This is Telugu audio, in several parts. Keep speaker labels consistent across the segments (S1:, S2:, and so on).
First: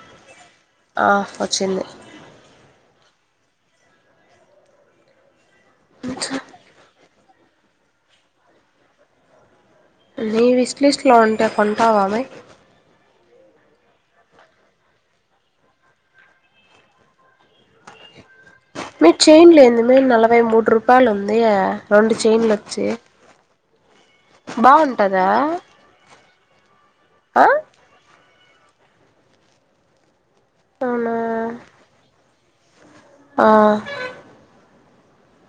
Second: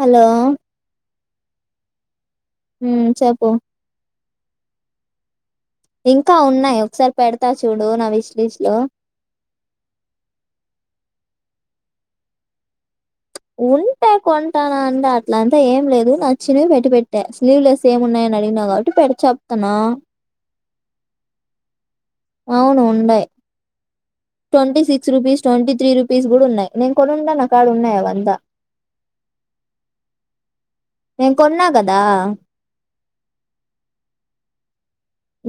S1: హలో
S2: మా చెల్లె
S1: ఉ చెప్పు ఇంకా ఉన్నాయి ఒకసారి పెడతా చూడు నా విష్లీస్ట్ లో
S2: నీ విస్ లిస్ట్లో ఉంటే కొంటావామె
S1: ఉంటే కొంటానా అంటే అట్లంతా ఏం లేదు నచ్చినవి పెట్టి పెట్టా స్లీవ్లెస్ ఏమిన్నాయని అడిగిన
S2: మీ చైన్లేందిమే నలభై మూడు రూపాయలు ఉంది రెండు
S1: అవును
S2: చేన్లోవచ్చి
S1: ఉండయి twenty six rupees twenty three rupees కూడా ఉన్నాయి నేను కొనున్న
S2: ఆ
S1: నాకాడ ఉన్నాయి అవంతా
S2: అవునా
S1: నేను కొన్నా కదా
S2: ఆ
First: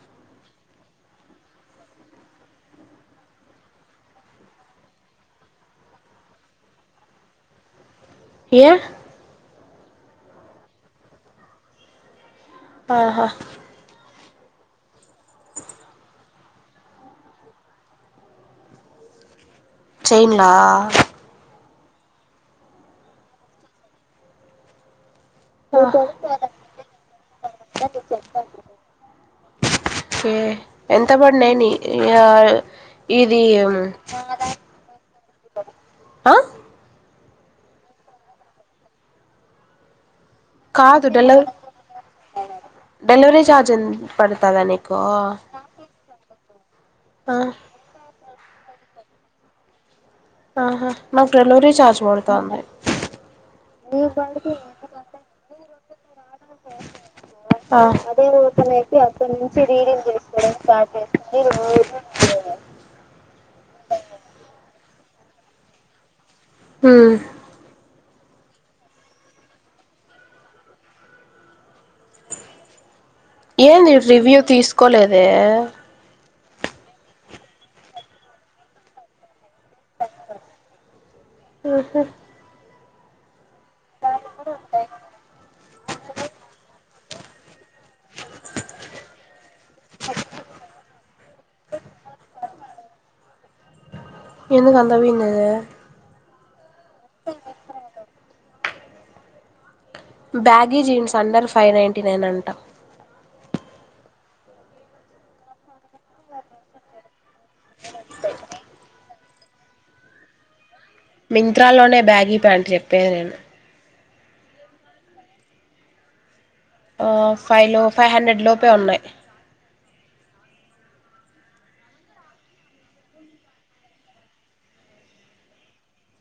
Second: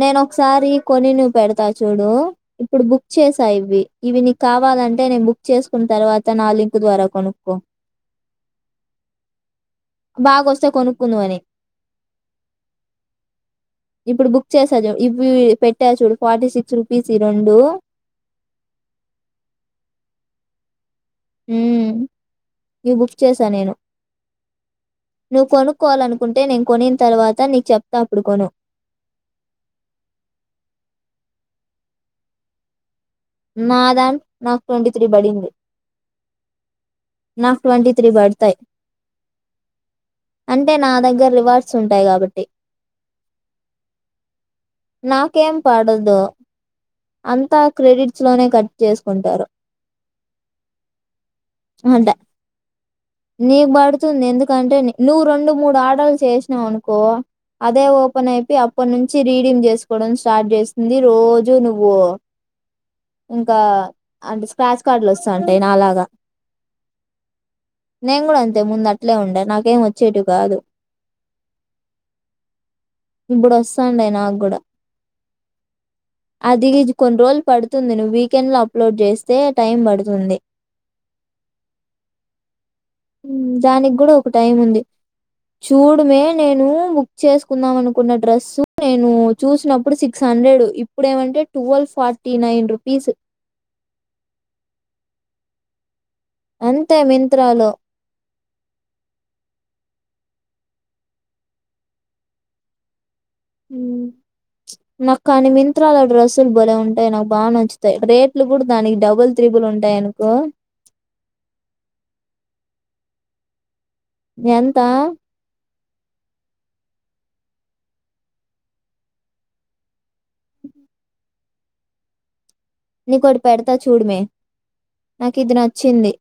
S1: నేను ఒకసారి కొని నువ్వు పెడతా చూడు ఇప్పుడు బుక్ చేసా ఇవి ఇవి నీకు కావా వాలంటే నేను బుక్ చేసుకున్న తర్వాత నా లింక్ ద్వారా కొనుక్కో
S2: ఏ
S1: బాగా వస్తే కొనుక్కుందువని
S2: ఆహా
S1: చేసా చూ ఇవి పెట్టా చూడు ఫార్టీ సిక్స్ రూపీస్ ఈ రెండు [inaudible]
S2: ఇండ్ల
S1: ఇవి బుక్ చేసా నేను నువ్వు కొనుక్కోవాలనుకుంటే నేను కొనిన తర్వాత నీకు చెప్తా అప్పుడు కొను
S2: ఓకే ఎంత పడినాయని
S1: మాదా నాకు ట్వంటీ త్రీ బడింది
S2: ఆ
S1: నాకు ట్వంటీ త్రీ పడతాయి అంటే నా దగ్గర రివార్డ్స్ ఉంటాయి కాబట్టి
S2: డెలివరి చార్జ్ పడతదా నీకో
S1: నాకేం పడదు అంతా క్రెడిట్స్ లోనే కట్ చేసుకుంటారు
S2: ఆహా నాకు డలివరీ చార్జ్
S1: అంట
S2: పడతాంది
S1: నీకు పడుతుంది ఎందుకంటే నువ్వు రెండు మూడు ఆర్డర్లు చేసినావనుకో అదే ఓపెన్ అయిపో అప్పటి నుంచి రీడమ్ చేసుకోవడం స్టార్ట్ చేస్తుంది రోజు నువ్వు ఇంకా అంటే స్క్రాచ్ కార్డులు వస్తా ఉంటాయి నాలాగా
S2: ఉ
S1: నేను కూడా అంతే ముందు అట్లే ఉండ నాకేం వచ్చేట్ కాదు ఇప్పుడు
S2: ఏంది
S1: వస్తాండయి నాకు
S2: రివ్యూ
S1: కూడా
S2: తీసుకోలేదే
S1: అది కొన్ని రోజులు పడుతుంది నువ్వు వీకెండ్ లో అప్లోడ్ చేస్తే టైం పడుతుంది దానిక్ గూడా ఒక టైం ఉంది చూడుమే నేను బుక్ చేసుకుందాం అనుకున్న డ్రస్సు నేను చూసినప్పుడు సిక్స్ హండ్రెడ్ ఇప్పుడేమంటే ట్వల్వ్ ఫార్టీ నైన్ రూపీస్
S2: ఎందుకంతఅవ్విన్దది
S1: అంతే మింత్రా లో
S2: baggy jeans under five ninety nine అంట
S1: హ్మ్ నాక్ కానీ మింత్రాలో డ్రెస్సులు బలే ఉంటాయ్ నాకు బాగా నచ్చుతాయ్ రేట్లు కూడా దానికి డబుల్ త్రీ బులు ఉంటాయనుకో
S2: మింత్రాలోనే బ్యాగీ ప్యాంట్ చెప్పేది నేను
S1: ఎంతా
S2: ఆ ఫైవ్ లో ఫైవ్ హండ్రెడ్ లోపే ఉన్నాయ్
S1: నీకోటి పెడతా చూడమే నాకు ఇది నచ్చింది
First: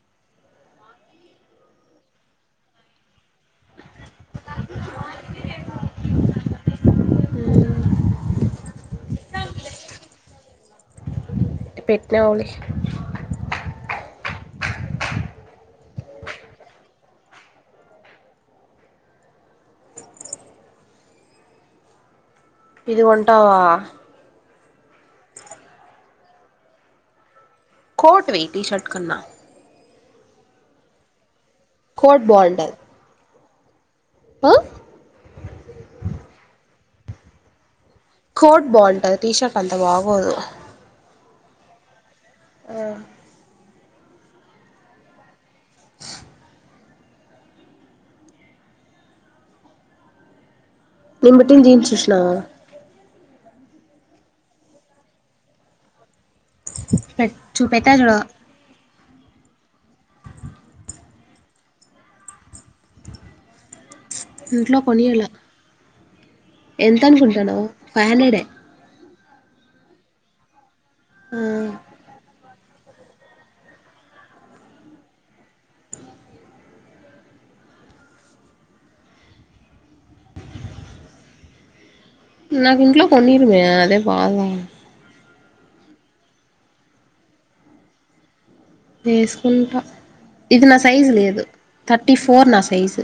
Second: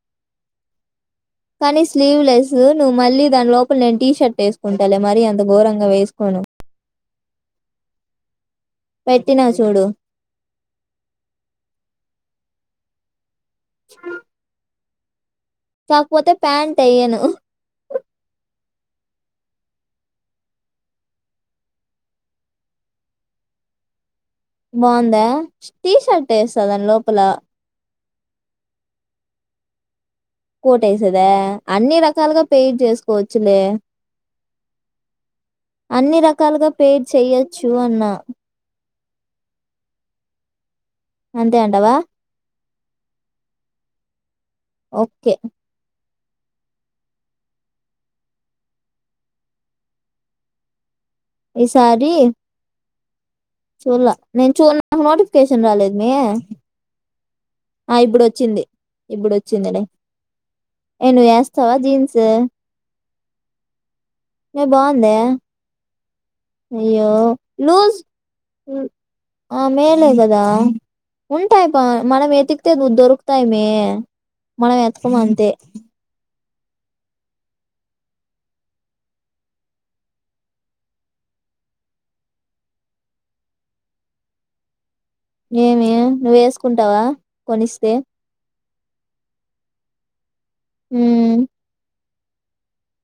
S1: కానీ స్లీవ్ లెస్సు నువ్వు మళ్ళీ దానిలో ఫులెన్ టీ షర్ట్ ఎస్కుంటాలే మరీ అంత ఘోరంగా వేసుకోను
S2: హ్మ్
S1: పెట్టినా చూడు
S2: పెట్ట్నావులే
S1: కాకపోతే ప్యాంట్ ఎయ్యను
S2: ఇది కొంటావా
S1: బావుందా టీషర్ట్ ఎసా దాని లోపల
S2: కోర్ట్ వేయ్ టీషర్ట్ కన్నా
S1: కోటుఎసేదా అన్ని
S2: కోట్
S1: రకాలుగా పేర్ జేస్కోవచ్చులే
S2: ఆహ్!
S1: అన్ని రకాలుగా పేర్ చెయ్యచ్చు అన్నా
S2: క్కోట్ బావుంటది టీషర్ట్ అంతా బాగోదు
S1: అంతే అంటవా
S2: ఆ
S1: ఓకే
S2: నేన్ బెట్టిన జీన్స్ చూసినవా
S1: చూడ్లే నేను చూన్నకి నోటిఫికేషన్ రాలేద్మీ
S2: చూపెట్టా
S1: ఆ
S2: చూడు
S1: ఇప్పుడు వచ్చింది ఇప్పుడొచ్చింది ఏ నువ్వు ఎస్తావా జీన్స్ మే
S2: ఇంట్లో
S1: బాగుందే
S2: కొనీల్ల
S1: అయ్యో లూజ్
S2: ఫైవ్ హండ్రెడే
S1: ఆ మేలే గదా
S2: ఆ,
S1: ఉంటాయ్ పా మనం ఎతి తేగు దొరుకుతాయ్ మే మనం ఎతకమ్ అంతే
S2: నాకు ఇంట్లో కొనీరూమే అదే భాద
S1: ఏమి నువ్వు ఎస్కుంటావా కొనిస్తే
S2: వేసుకుంటా ఇది నా సైజు
S1: ఉమ్
S2: లేదు థర్టీ ఫోర్ నా సైజు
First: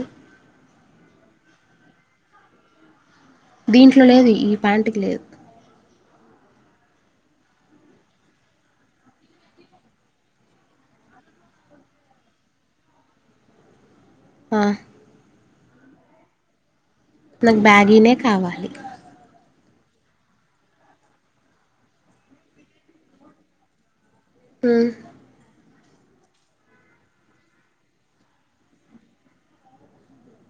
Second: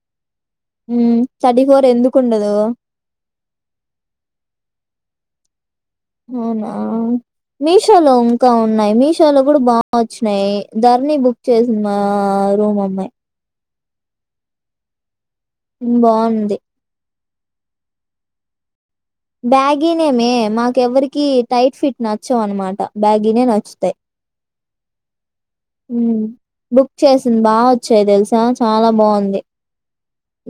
S1: థర్టీ ఫోర్ ఎందుకుండదు
S2: దీంట్లో లేదు ఈ ప్యాంట్కి లేదు
S1: అవునా మీషో లో ఇంకా ఉన్నాయ్ మీషో లో కూడా బా వచ్చినాయి ధర్నీ బుక్ చేసింది మా మా రూమ్మమ్మాయ్
S2: అ
S1: బాంది
S2: నాకు బ్యాగీనే కావాలి
S1: బ్యాగీనేమే మాకు ఎవ్వరికి టైట్ ఫిట్ నచ్చవు అనమాట బ్యాగినే నచ్చుతాయి
S2: ఆ
S1: బుక్ చేసింది బా వచ్చాయి తెలుసా చాలా బాగుంది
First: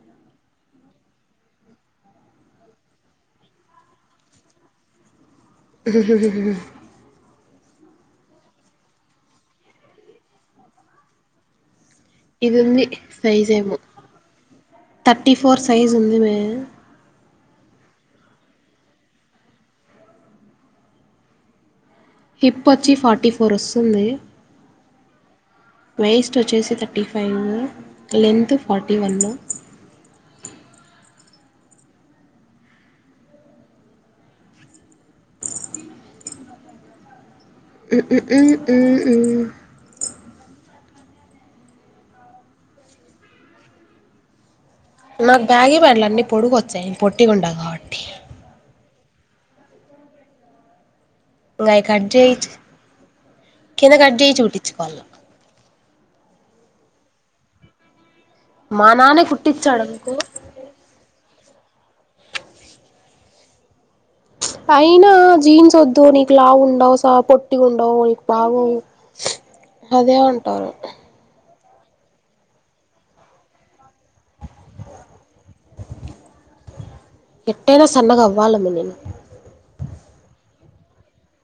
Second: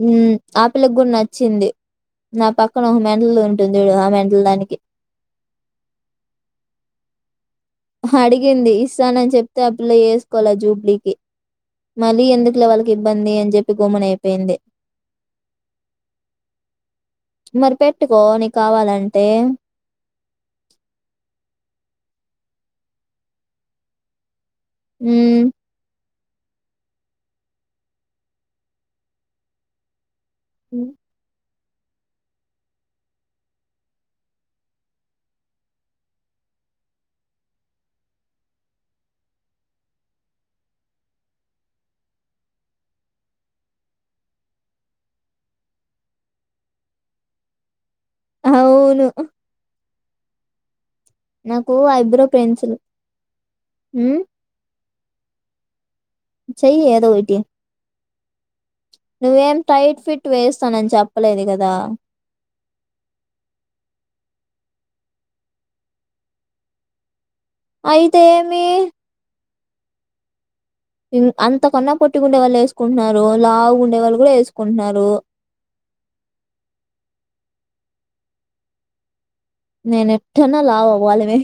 S1: ఉ ఆ పిల్ల కూడా నచ్చింది నా పక్కన ఒక మెంటల్ ఉంటుంది చూడు ఆ మెంటల దానికి
S2: [unintelligible]
S1: అడిగింది ఇస్తానని చెప్తే ఆ పిల్ల ఏసుకోలే జూబ్లీకి మళ్ళీ
S2: ఇది
S1: ఎందుకులే
S2: ఉంది
S1: వాళ్ళకి ఇబ్బంది
S2: సైజ్
S1: అని చెప్పి
S2: ఏమో
S1: గోమన అయిపోయింది
S2: థర్టీ ఫోర్ సైజు ఉందిమే
S1: మరి పెట్టుకో నీక కావాలంటే
S2: హిప్ వచ్చి ఫార్టీ ఫోర్ వస్తుంది
S1: మ్మ్
S2: వేస్ట్ వచ్చేసి thirty five length forty one
S1: మ్
S2: మ్మ్ నాకు బ్యాగ ప్యాండ్లు అన్నీ పొడుకొచ్చాయి పొట్టి ఉం కాబట్టి
S1: అవును
S2: ఇంక
S1: నాకు
S2: అయి కడ్
S1: ఐబ్రో
S2: చేయి
S1: పెన్సిల్
S2: కింద కట్జ
S1: హ్మ్
S2: చేయిచి చూపించుకోలా
S1: చెయ్య ఏదోకటి
S2: మా నాన్నే
S1: నువ్వేం
S2: కుట్టిచ్చాడు
S1: టైట్
S2: అనుకో
S1: ఫిట్ వేస్తానని చెప్పలేదు కదా
S2: అయినా జీన్స్ వద్దు నీకు లా ఉండవు స పొట్ ఇట్టిగా
S1: అయితే
S2: ఉండవుకు బాగు
S1: ఏమి
S2: అదే అంటారు
S1: అంతకన్నా పొట్టిగుండే వాళ్ళు వేసుకుంటున్నారు లావుగుండే వాళ్ళు కూడా వేసుకుంటున్నారు
S2: ఎటైనా సన్నగా అవ్వాలము నేను
S1: నేను ఎటైనా లావు అవ్వాలిమే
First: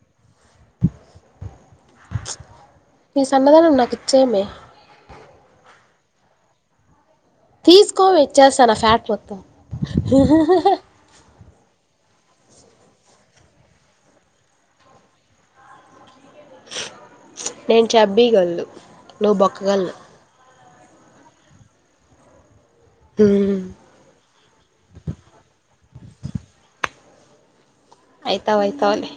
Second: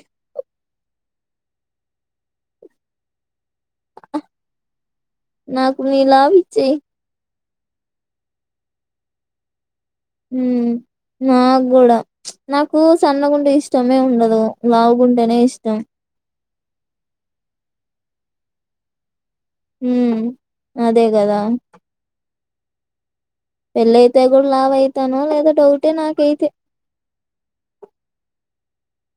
S2: నీ సన్నదానం నాకు ఇచ్చేయమే
S1: నాకు నీ లావు ఇచ్చేయ్
S2: తీసుకోవే ఇచ్చేస్తాను ఫ్యాట్ మొత్తం
S1: ఉ నాకూడా నాకు సన్న గుండె ఇష్టమే ఉండదు లావు గుంటెనే ఇష్టం
S2: నేను చబీగల్లు నువ్వు బొక్కగలు
S1: హ్మ్ అదే కదా
S2: హ్మ్
S1: పెళ్ళయితే కూడా లావ అయితాను లేదా డౌటే నాకైతే
S2: అయితావ్ అయితవ్ లే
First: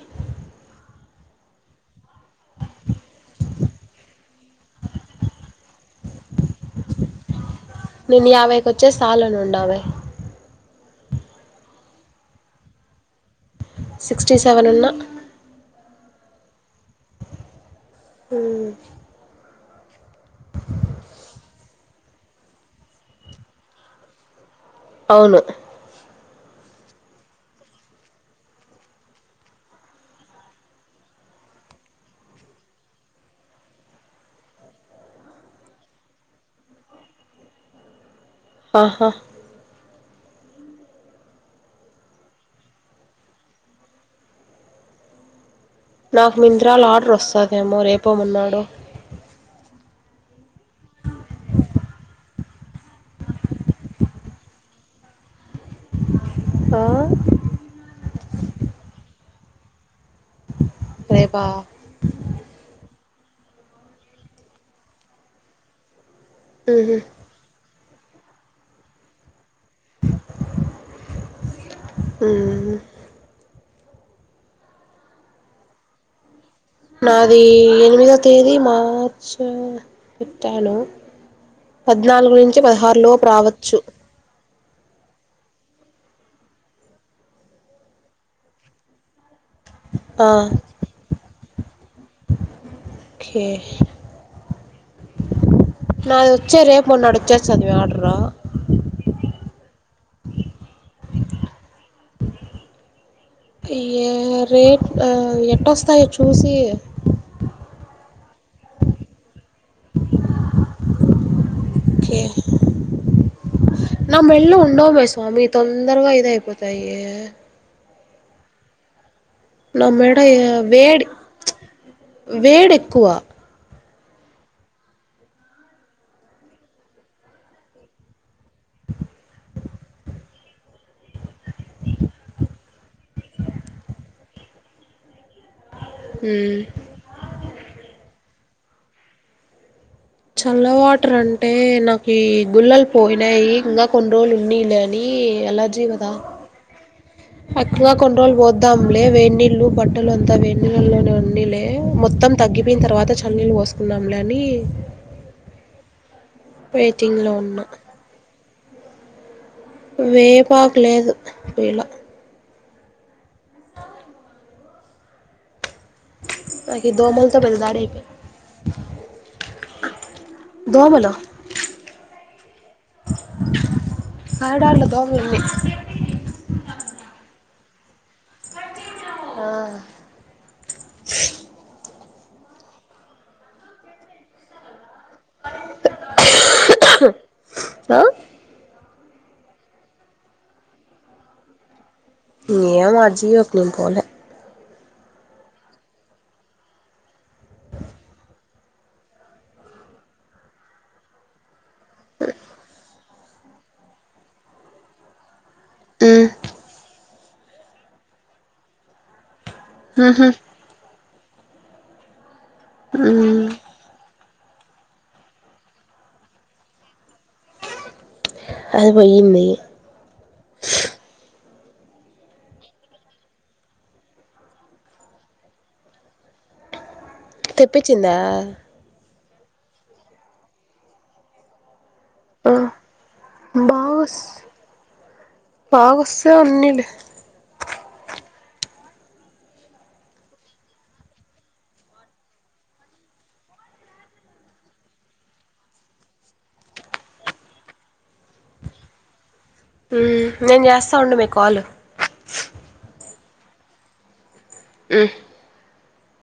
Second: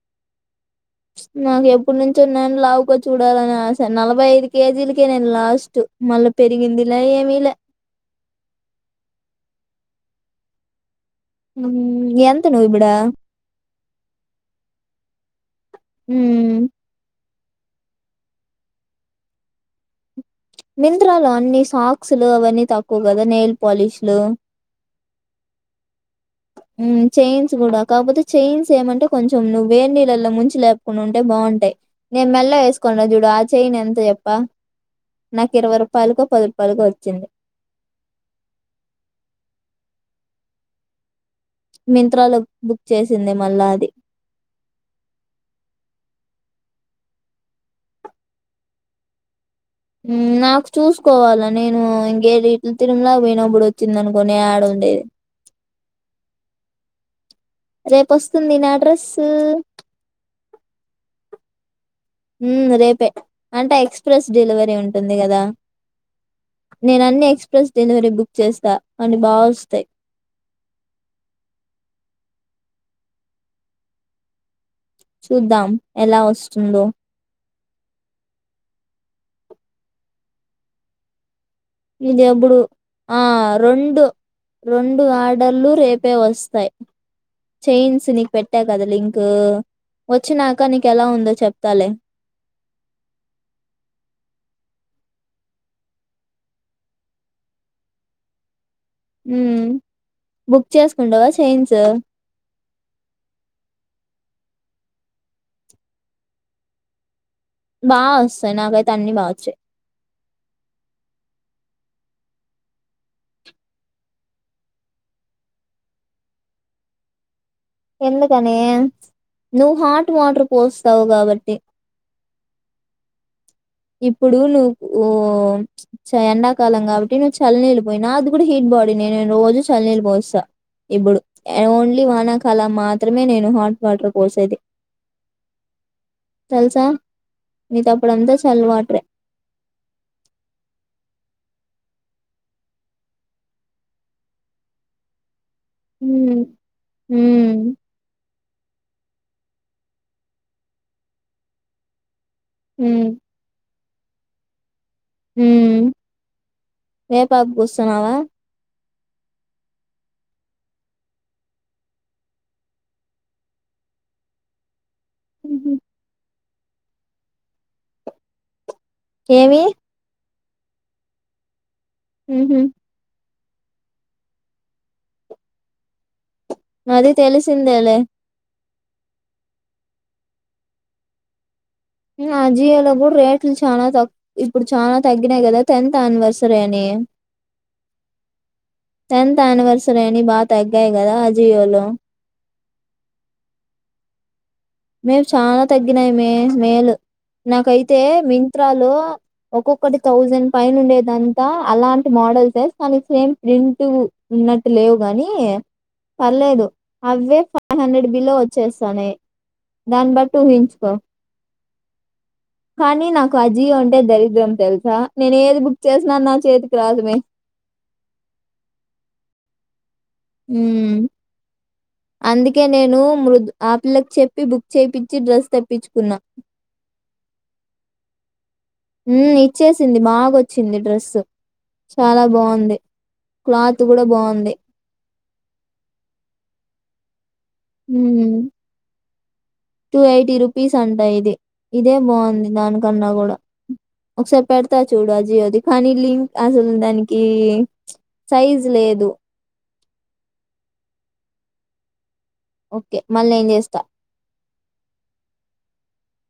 S1: నాకే ఏప ఇడు నుంచి ఉన్నాను లావుకో చూడాలని ఆశ నలభై ఐదు కేజీలకే నేను లాస్ట్ మళ్ళ పెరిగింది లే ఏమి లే
S2: నేను యాభైకి వచ్చే సాలును ఉం
S1: ఉమ్ ఎంత నువ్వు ఇప్పుడ
S2: సిక్స్టీ సెవెన్ ఉన్నా
S1: మ్
S2: ఉ
S1: నింత్రాలు అన్ని సాక్స్లు అవన్నీ తక్కువ కదా నెయిల్ పాలిష్లు
S2: అవును
S1: చైన్స్ కూడా కాకపోతే చైయిన్స్ ఏమంటే కొంచెం నువ్వు వేర్ నీళ్ళలో ముంచి లేపుకుండా ఉంటే బాగుంటాయి నేను మెల్ల వేసుకోను చూడు ఆ చెయని ఎంత చెప్ప నాకు ఇరవై రూపాయలుగా పది రూపాయలుగా వచ్చింది
S2: ఆహా
S1: మింత్రాలో బుక్ చేసింది మళ్ళా అది
S2: నాకు మిత్ర లో ఆర్డర్ వస్తుందేమో రేపో మనడో
S1: ఉమ్ నాకు లు తిరులాగా వినప్పుడ వచ్చింది అనుకునే ఆడ ఉండేది
S2: ఆ
S1: రేపు వస్తుంది నా అడ్రస్
S2: రేపా
S1: ఉహ్ రేపే అంటే ఎక్స్ప్రెస్ డెలివరీ ఉంటుంది కదా
S2: ఉహు
S1: నేను అన్ని ఎక్స్ప్రెస్ డెలివరీ బుక్ చేస్తా అని బాగా వస్తాయి
S2: ఉహు
S1: చూద్దాం ఎలా వస్తు
S2: నాది ఎనిమిదివ తేదీ మార్చ్ పెట్టాను
S1: ఇది
S2: పద్నాలుగు
S1: ఎప్పుడు
S2: నుంచి పదహారులో
S1: ఆ
S2: రావచ్చు
S1: రెండు రెండు ఆర్డర్లు రేపే వస్తాయి చైన్స్ నీకు పెట్టా కదా లింక్
S2: ఆ
S1: వచ్చినాక నీకు ఎలా ఉందో చెప్తాలే
S2: ఓకే నాది వచ్చే రేపు మన్నాడు వచ్చే అదివి ఆర్డరా
S1: ఉ బుక్ చేసుకుంటావా చేయించ
S2: ఏ రేట్ ఎట్లావస్తాయో చూసి
S1: బా వస్తాయి నాకైతే అన్ని బాగా వచ్చాయి
S2: కే నా మెళ్ళ ఉండమే స్వామి తొందరగా ఇద అయిపోతాయి
S1: ఎందుకని నువ్వు
S2: నా
S1: హాట్
S2: మెడ
S1: వాటర్ పోస్తావు
S2: వేడి
S1: కాబట్టి
S2: వేడి ఎక్కువ
S1: ఇప్పుడు నువ్వు ఓ చ ఎండాకాలం కాబట్టి నువ్వు చల్లి నీళ్లు పోయిన అది ఇప్పుడు హిట్ బాడీ నేను రోజు చల్ నీళ్లు పోస్తా ఇప్పుడు ఓన్లీ వానాకాలం మాత్రమే నేను హాట్ వాటర్ పోసేది
S2: ఉమ్
S1: తెలుసా నీ తప్పుడంతా చలవాట్రే
S2: హలో వాటర్ అంటే నాకు గుళ్ళలు పోయినాయి ఇంకా కొన్ని రోజులు ఉన్నా లేని అలా జీవ వదా
S1: హ్మ్ హ్మ్
S2: అక్క కొండ్రోల్ పోద్దాం లే వేడినీళ్లు బట్టలు అంతా వేన్నిళ్లో మొత్తం తగ్గిపోయిన
S1: హ్మ్
S2: తర్వాత చల్ నీళ్ళ పోస్త కున్నాంలని
S1: హు
S2: లో
S1: వేపాకు
S2: ఉన్నా
S1: పుస్తున్నావా
S2: వేపాకు లేదు ఇలా
S1: ఉహు
S2: నాకి దోమలుతో పెద్ద దాడే
S1: ఏమి
S2: దోమల
S1: ఉహు
S2: ఆడాలదా దోమలు
S1: తేలే
S2: ఆ
S1: ఆజియలో కూడా రేట్లు చాల తక్కువ ఇప్పుడు చల తగ్గినాయి కదా టెన్త్ అనివర్సరీ అని
S2: ఆ
S1: టెన్త్ ఆనివర్సరీ అని బాగా తగ్గాయి కదా అ జియో లో
S2: ఏమో జియో పోలే
S1: మేము చాలా తగ్గినాయి మే మేలు నాకైతే వింత్రా లో ఒక్కొక్కటి థౌజండ్ పైన ఉండేదంతా అలాంటి మోడల్స్ వే కానికి సేమ్ ప్రింట్ ఉన్నట్టు లేవు గాని పర్లేదు అవే ఫైవ్ హండ్రెడ్ బిలో వచ్చేస్తానే
S2: ఉమ్
S1: దాని
S2: ఉహు
S1: బాటు ఊహించుకో కానీ నాకు
S2: ఉమ్
S1: అజీ అంటే దరిద్రం తెలుసా నేను ఏది బుక్ చేసినా నా చేతికి రాసమే
S2: అది పోయింది
S1: హుమ్మ్ అందుకే నేను మృద్ ఆ పిల్లకు చెప్పి బుక్ చేయిించి డ్రెస్ తెప్పించుకున్నా
S2: తెప్పించిందా
S1: హుమ్మ్ ఇచ్చేసింది బాగాొచ్చింది డ్రెస్ చాలా
S2: ఆ
S1: బాగుంది క్లాత్ కూడా బాగుంది
S2: బాగోస్తే ఉన్నిలే
S1: హుమ్మ్ టూ ఎయిటీ రూపీస్ అంటా ఇది ఇదే బాగుంది దానికన్నా కూడా ఒకసారి పెడతా చూడు ఆజి అది కానీ లింక్ అసలు దానికి సైజ్ లేద్ దు
S2: హు నేను చేస్తా ఉండమ్మి కాల్
S1: ఓకే మళ్ళీ నిన్ చేస్తా
S2: మ్